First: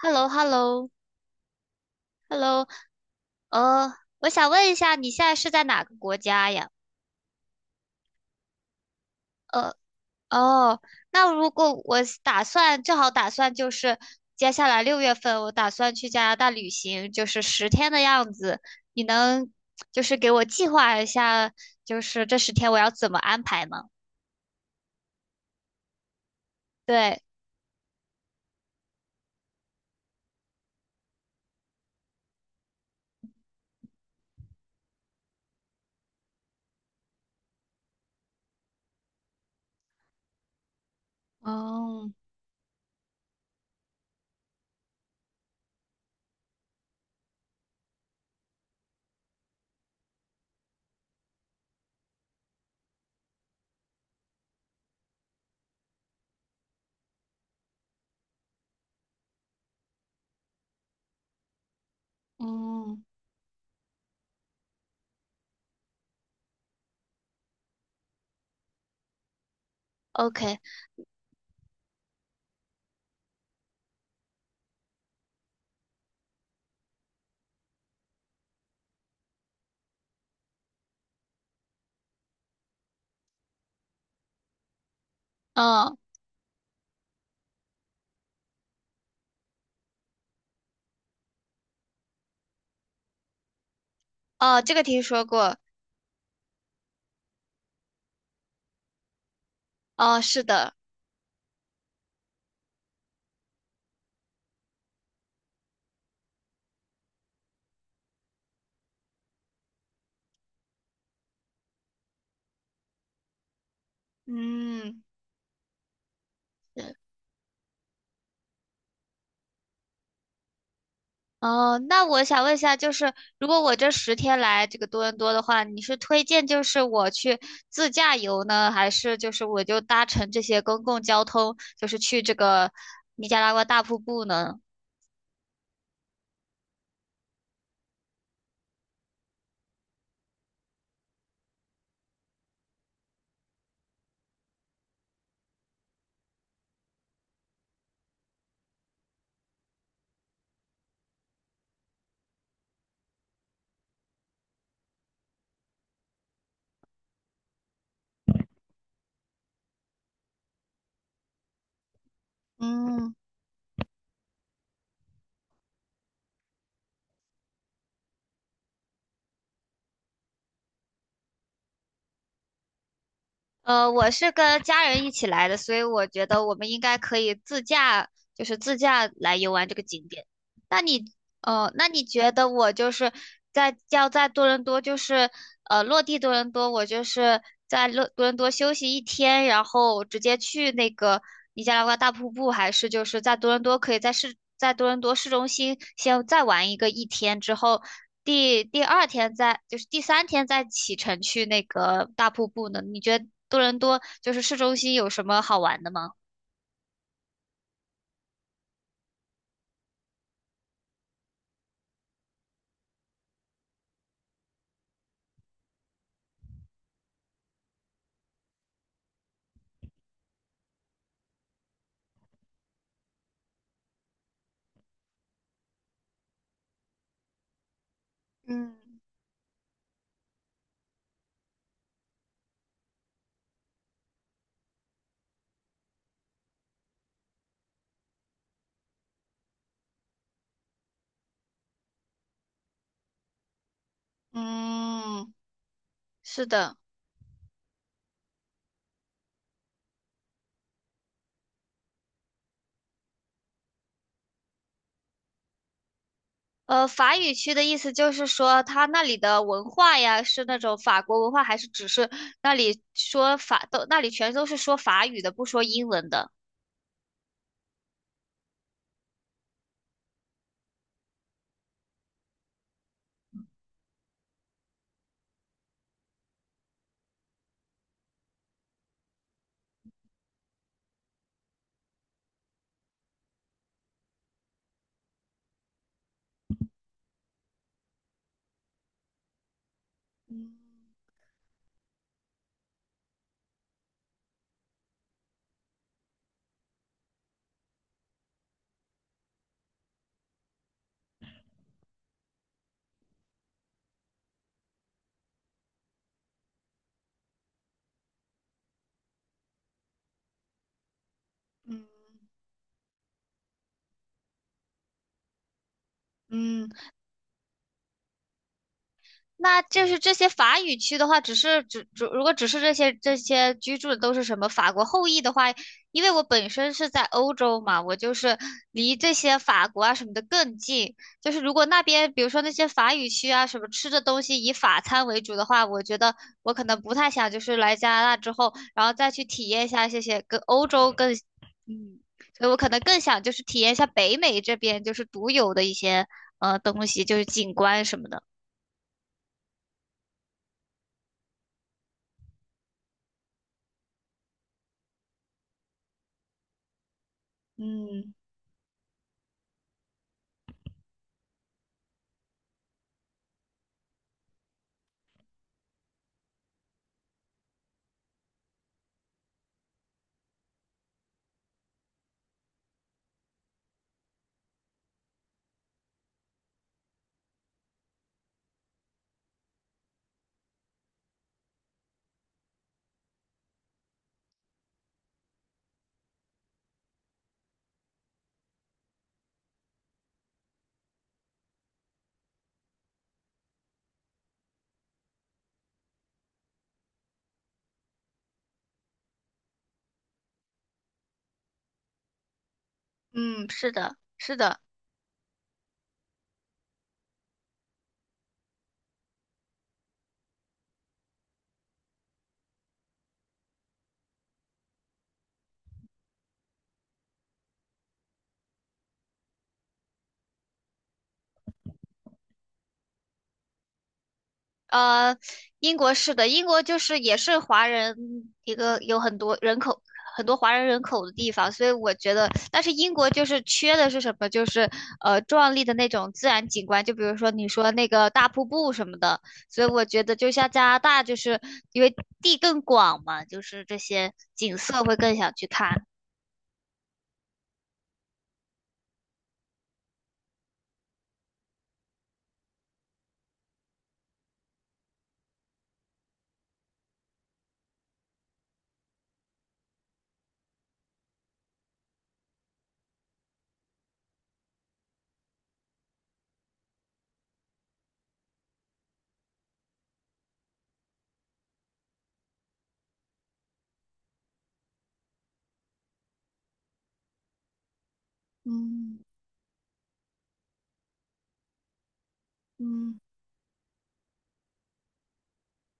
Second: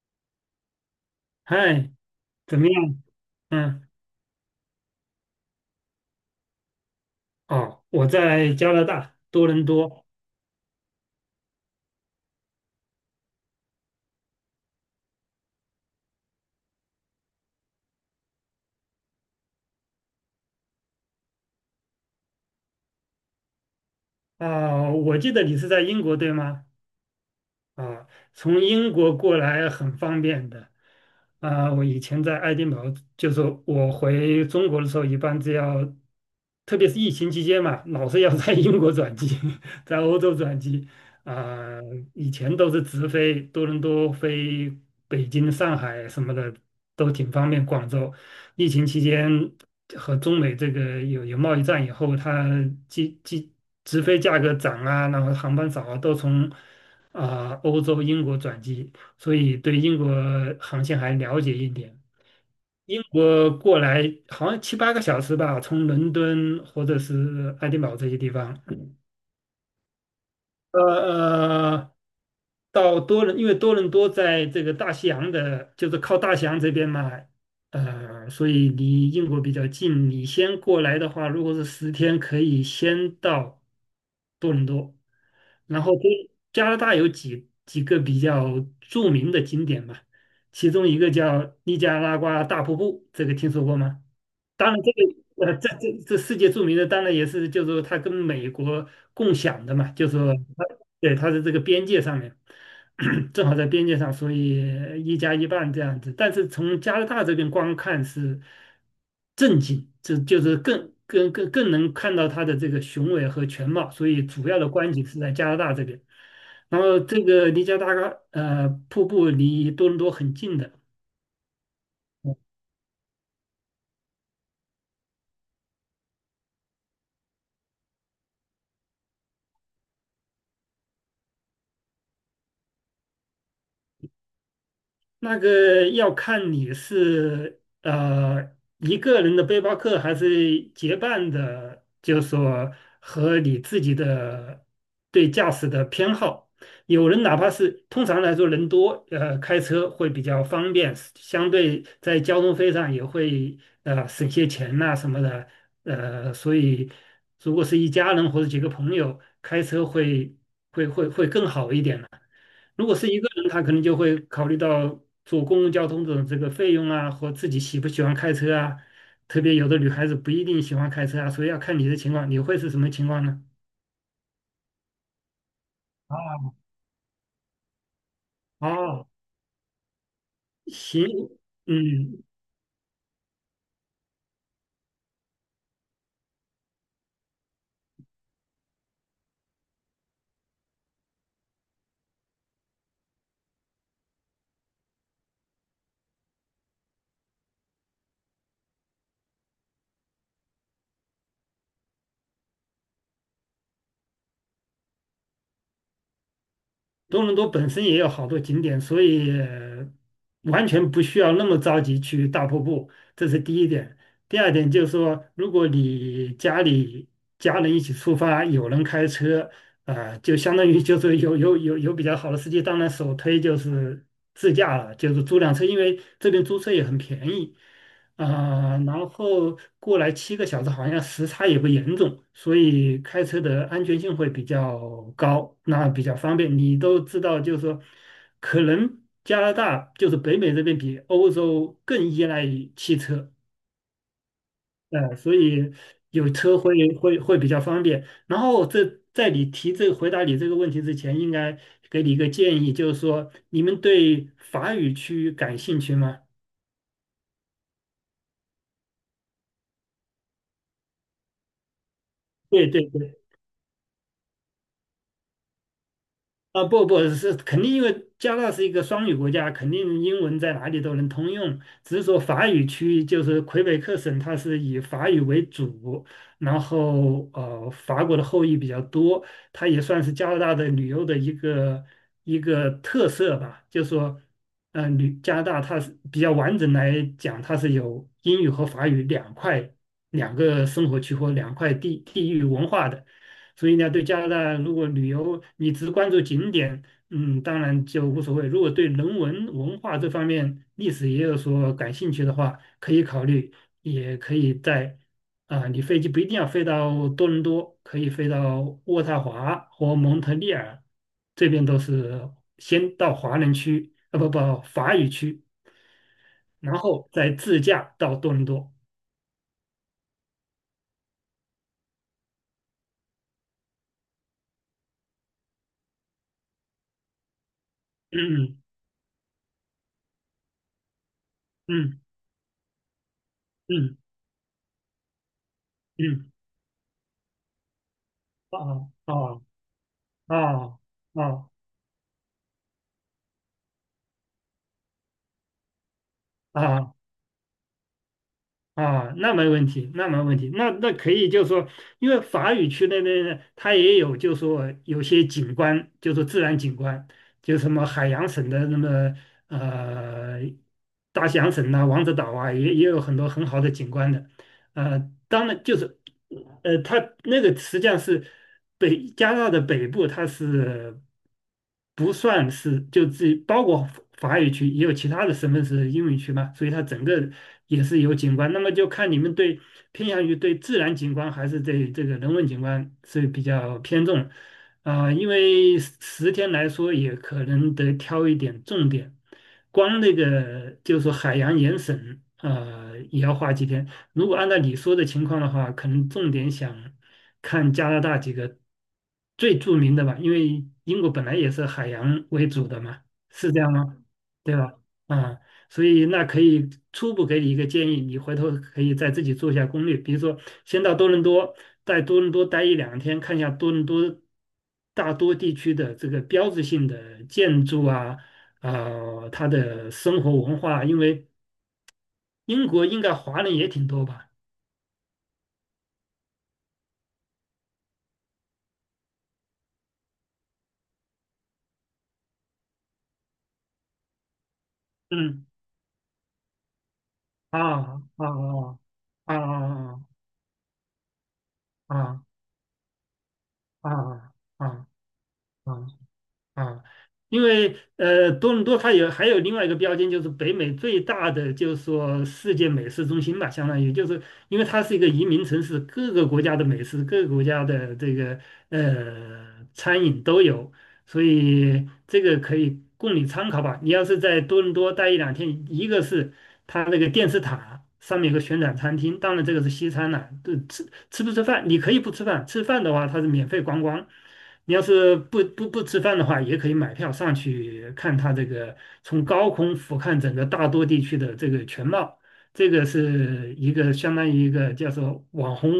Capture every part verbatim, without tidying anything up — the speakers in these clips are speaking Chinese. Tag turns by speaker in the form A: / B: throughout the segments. A: h e l l o h e l l o
B: 嗨，
A: h e l l
B: 怎么
A: o
B: 样？嗯。
A: 呃，我想问一下，你现在是在哪个国家呀？
B: 哦，我在加拿大多伦
A: 呃，
B: 多。
A: 哦，那如果我是打算，正好打算就是接下来六月份，我打算去加拿大旅行，就是十天的样子，你能就是给我计划一下，就是这十天我要怎么安排吗？
B: 啊，我记得你是在英国对吗？
A: 对。
B: 啊，从英国过来很方便的。啊，我以前在爱丁堡，就是我回中国的时候，一般只要，特别是疫情期间嘛，老是要在英国转机，在欧洲转机。啊，
A: 哦，
B: 以前都是直飞多伦多、飞北京、上海什么的，都挺方便。广州，疫情期间和中美这个有有贸易战以后，它机机直飞价格涨啊，然后航班少啊，都从。啊、欧洲英国转机，所以对英国航线还了解一点。英
A: 嗯
B: 国过来好像七八个小时吧，从伦敦或者是爱丁堡这些地方。
A: OK，
B: 呃呃，到多伦，因为多伦多在这个大西洋的，就是靠大西洋这边嘛，呃，所以离英国比较近。你先过来的话，如果是十天，可以先到多伦多，然后
A: 嗯，
B: 多加拿大有几几个比较著名的景点嘛，其中一个叫尼加拉瓜大瀑布，这个听说过吗？
A: 哦，
B: 当
A: 这
B: 然，
A: 个
B: 这
A: 听说
B: 个
A: 过，
B: 呃，这这这世界著名的，当然也是，就是说它跟美国共享的嘛，就是
A: 哦，
B: 说
A: 是
B: 它
A: 的，
B: 对它的这个边界上面，正好在边界上，所以一加一半这样子。但是从加拿大这边观看是正经，这就是更更更更能看到它的这个雄伟和全貌，所以主要的观
A: 嗯，
B: 景是在加拿大这边。然后这个离加拿大呃瀑布离多伦多很近的。
A: 哦，那我想问一下，就是如果我这十天来这个多伦多的话，你是推荐就是我去自驾游呢，还是就是我就搭乘这些公共交通，就是去这个尼加拉瓜大瀑布呢？
B: 那个要看你是呃一个人的背包客，还是结伴的，就是说和你自己的对驾驶的偏好。有人哪怕是通常来说人多，呃，开车会比较方便，相对在交通费上也会呃省些钱呐、什么的，呃，所以如果是一家人或者几个朋友开车会会会会更好一点呢。如果是
A: 嗯，
B: 一个人，他可能就会考虑到坐公共交通的这个费用啊，和自己喜不喜欢开车啊。特别有的女孩子不一定喜欢开车啊，所以要看你的情况，你会是什么情况呢？
A: 呃，我是跟家人一起来的，所以我觉得我们应该可以自驾，就是自
B: 哦，
A: 驾来游玩这个景点。那你
B: 行。
A: 哦，那你
B: 嗯。
A: 觉得我就是在要在多伦多，就是呃落地多伦多，我就是在多多伦多休息一天，然后直接去那个尼加拉瓜大瀑布，还是就是在多伦多可以在市在多伦多市中心先再玩一个一天，之后第第二天再就是第三天再启程去那个大瀑布呢？你觉得多伦多就是市中心有什么好玩的吗？
B: 多伦多本身也有好多景点，所以呃完全不需要那么着急去大瀑布，这是第一点。第二点就是说，如果你家里家人一起出发，有人开车，啊、就相当于就是有有有有比较好的司机，当然首推就是自驾了，就是租辆车，因为这边租车也很便宜。
A: 嗯
B: 啊、然后过来七个小时，好像时差也不严重，所以开车的安全性会比较高，那比较方便。你都知道，就是说，可能加拿大就是北美这边比欧洲更依赖于汽车，呃，
A: 嗯，
B: 所以有
A: 是
B: 车
A: 的。
B: 会会会比较方便。然后这在你提这回答你这个问题之前，应该给你一个建议，就是说，你们对法语区感兴趣吗？
A: 呃，法语区的意思就是说，他那里的文化呀，是那种法国文化，还是只是那
B: 对
A: 里
B: 对对。
A: 说法都，那里全都是说法语的，不说英文的。
B: 啊，不不是，肯定因为加拿大是一个双语国家，肯定英文在哪里都能通用。只是说法语区就是魁北克省，它是以法语为主，然后呃，法国的后裔比较多，它也算是加拿大的旅游的一个一个特色吧。就说，呃，旅加拿大它是比较完整来讲，它是有英语和法语两块两个生活
A: 嗯
B: 区或两块地地域文化的。所以呢，对加拿大如果旅游你只关注景点，嗯，当然就无所谓。如果对人文文化这方面、历史也有所感兴趣的话，可以考虑，也可以在啊、你飞机不一定要飞到多伦多，可以飞到渥太华或蒙特利尔，这边都是
A: 嗯
B: 先到华人区，啊不不，法语区，
A: 嗯
B: 然后再自驾到多伦多。
A: 那就是这些法语区的话，只是只只如果只是这些这些居住的都是什么法国后裔的话，因为我本身是在欧洲嘛，我就是
B: 嗯
A: 离这些法国啊什么的更近。就是如果那
B: 嗯
A: 边比如说那些法语区啊什么吃
B: 嗯
A: 的东西以法餐为主的话，我觉
B: 嗯
A: 得
B: 嗯。
A: 我可能不太想就是来加拿大之后，然
B: 啊
A: 后再去
B: 啊
A: 体验一下这些跟欧
B: 啊
A: 洲更
B: 啊！
A: 嗯，所以我可能更想就是体验一下北美这边就是独有的一些呃东
B: 啊
A: 西，就是景观什么的，
B: 啊，那没问题，那没问题，那那可以，就是说，因为法语区那边呢，它也有，就是说有些景观，就是说自然景观，就什么海
A: 嗯。
B: 洋省的那么呃大西洋省呐、王子岛啊，也也有很多很好的景观的，呃，当然就是，呃，它那个实际上是北加拿大的北部，它是不算是就自己包括法语区，也有其他的省份是英语区嘛，所以它整个也是有景观。那么就看你们对偏向于对自然景观还是对这个人文景观是比较偏重啊，因为十十天来说，也可能得挑一点重点。光那个就是说海洋盐省，呃，也要花几天。如果按照你说的情况的话，可能重点想看加拿大几个最著名的吧，因为英国本来也是海洋为主的嘛，
A: 嗯，
B: 是这样
A: 是的，
B: 吗？
A: 是
B: 对
A: 的，
B: 吧？啊，所以那可以初步给你一个建议，你回头可以再自己做一下攻略，比如说先到多伦多，在多伦多待一两天，看一下多伦多大多地区的这个标志性的建筑啊，啊，它的生活文化，因为英国应该华人也挺多吧。
A: 呃，英国是的，英国就是也是华人一个有很多人口，很多华人人口的地方，所以我觉得，但是英国就是缺的是什么？就是呃
B: 嗯。
A: 壮丽的那种自然景观，就比如说你说那
B: 啊
A: 个大瀑布
B: 啊
A: 什么的，
B: 啊
A: 所以我觉
B: 啊
A: 得就像加拿大，就是因为
B: 啊啊
A: 地更广嘛，就是这些
B: 啊
A: 景色
B: 啊
A: 会更想去
B: 啊！
A: 看。
B: 啊。因为呃，多伦多它有还有另外一个标签，就是北美最大的，就是说世界美食中心吧，相当于就是因为它是一个移民城市，各个国家的美食，各个国家的这个呃餐饮都有，所以这个可以供你参考吧。你要是在多伦多待一两天，一个是它那个电视塔上面有个旋转餐厅，当然这个是西餐了，对，吃不吃饭，你可以不吃饭，吃饭的话它是免费观光。你要是不不不吃饭的话，也可以买票上去看它这个
A: 嗯
B: 从高空俯瞰整个大多地区的这个全貌。这个是一个相当于一个叫做网红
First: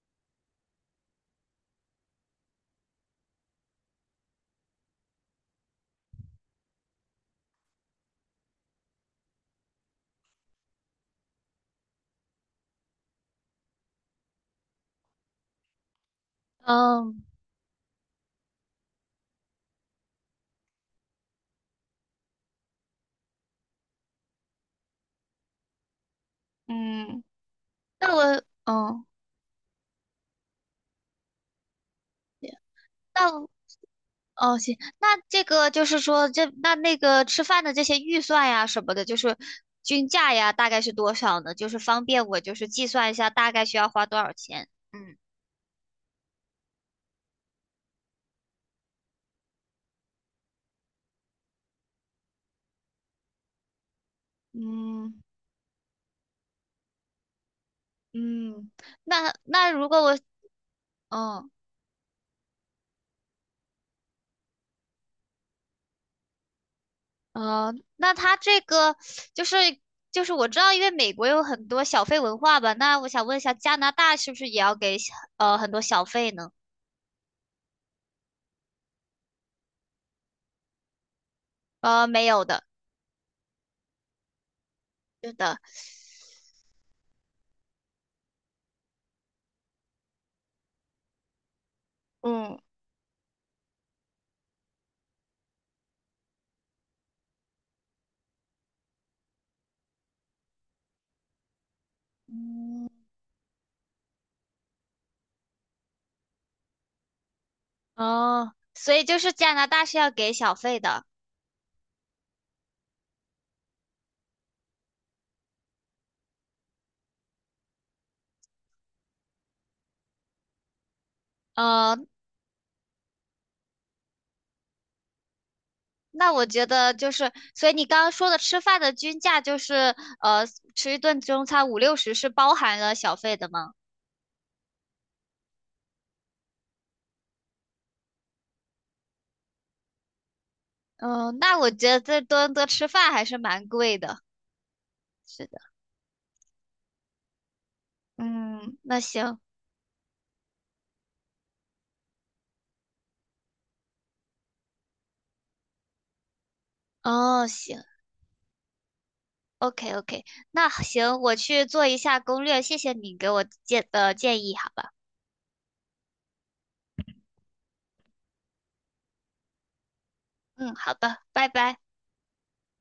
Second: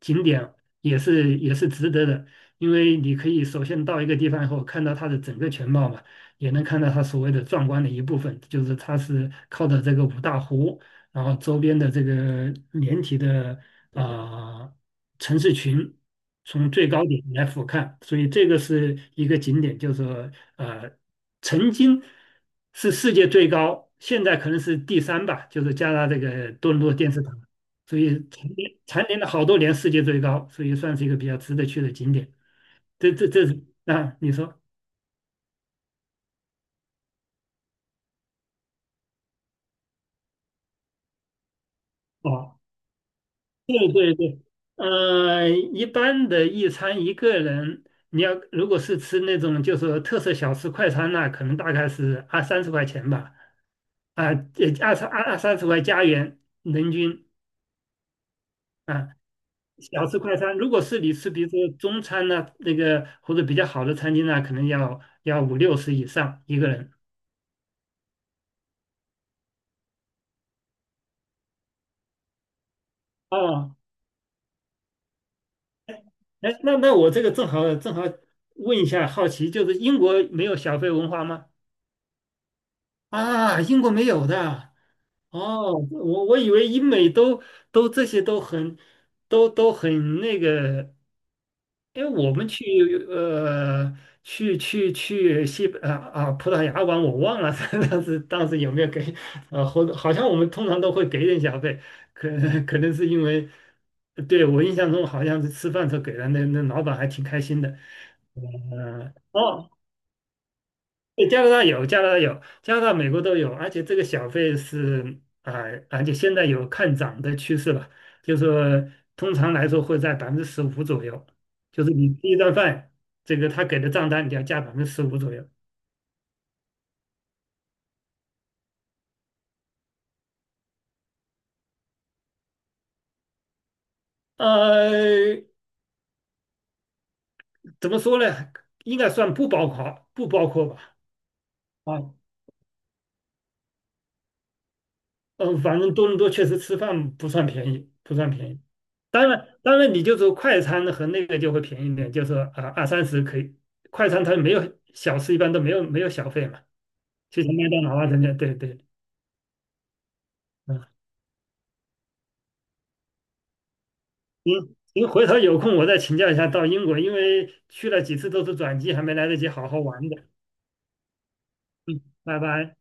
B: 景点，也是也是值得的，因为你可以首先到一个地方以后，看到它的整个全貌嘛，也能看到它所谓的壮观的一部分，就是它是靠着这个五大湖。然后周边的这个连体的啊，城市群从最高点
A: 嗯
B: 来俯瞰，所以这个是一个景点，就是说呃曾经是世界最高，现在可能是第三吧，就是加拿大这个多伦多电视
A: 嗯，
B: 塔，所
A: 那
B: 以
A: 我
B: 蝉联
A: 嗯。
B: 蝉联了好多年世界最高，所以算是一个比较值得去的景点。这这这
A: 那
B: 是啊，你
A: 哦，
B: 说。
A: 行，那这个就是说，这那那个吃饭的这些预算呀什么的，就是均价呀，大概是多少呢？就是方便我就
B: 哦，
A: 是计算一下大概需要
B: 对
A: 花
B: 对
A: 多少
B: 对。
A: 钱。嗯，
B: 呃，一般的一餐一个人，你要如果是吃那种就是说特色小吃快餐那、可能大概是二三十块钱吧，啊，这二三二二三十块加元人均
A: 嗯，
B: 啊。
A: 那那如果
B: 小吃
A: 我，
B: 快餐，如果是你吃比
A: 嗯
B: 如说中餐呢、那个或者比较好的餐厅呢、可能要要五六十以上一个人。
A: 呃，那他这个就是就是我知道，因为美国有很多小费文化吧，那我想问一下，加
B: 哦，
A: 拿大是不是也要给小呃很多小费呢？
B: 哎，那那我这个正好正好问一下，好奇就是英国没有小费文化吗？
A: 呃，没有的
B: 啊，英国没有的。
A: 的。
B: 哦，我我以为英美都都这些都很都都很那个，因为我们
A: 嗯，
B: 去呃去去去西啊啊葡萄牙玩，我忘了 当时当时有没有给呃，好好像我们通常都会给点小费，可可能是因为对我印象中好像是吃饭时候给了那那老板还挺开心的。
A: 哦，所以
B: 呃
A: 就是加拿
B: 哦
A: 大是要给小费的。
B: 对，加拿大有，加拿大有，加拿大、美国都有，而且这个小费是啊、呃而且现在有看涨的趋势了，就是说通常来说会在百分之十五左右，就是
A: 呃，
B: 你第一顿饭，这个他给的账单你要加百分之十五左右。
A: 那我觉得就是，所以你刚刚说的吃饭的均价就是，呃，吃一顿中餐五六十是包含了小费的吗？
B: 呃，怎么说呢？应该算不包括，不包括吧？
A: 嗯，那我觉得
B: 啊。
A: 在多伦多吃饭还是蛮贵的。是的，
B: 嗯，反正多伦多确实吃饭不算便宜，不算便宜。
A: 嗯，那
B: 当
A: 行，
B: 然，当然，你就说快餐和那个就会便宜一点，就是说啊二三十可以。快餐它没有小吃，一般都没有没有小费嘛，就
A: 哦，
B: 像麦
A: 行
B: 当劳啊等等，对对。
A: ，OK OK，那
B: 嗯，
A: 行，我去做一下攻略，谢谢你给我建的建议，好
B: 您
A: 吧？
B: 您回头有空我再请教一下到英国，因为去了几次都是转机，还没来得及好好玩的。
A: 嗯，好的，拜拜。
B: 嗯，拜拜。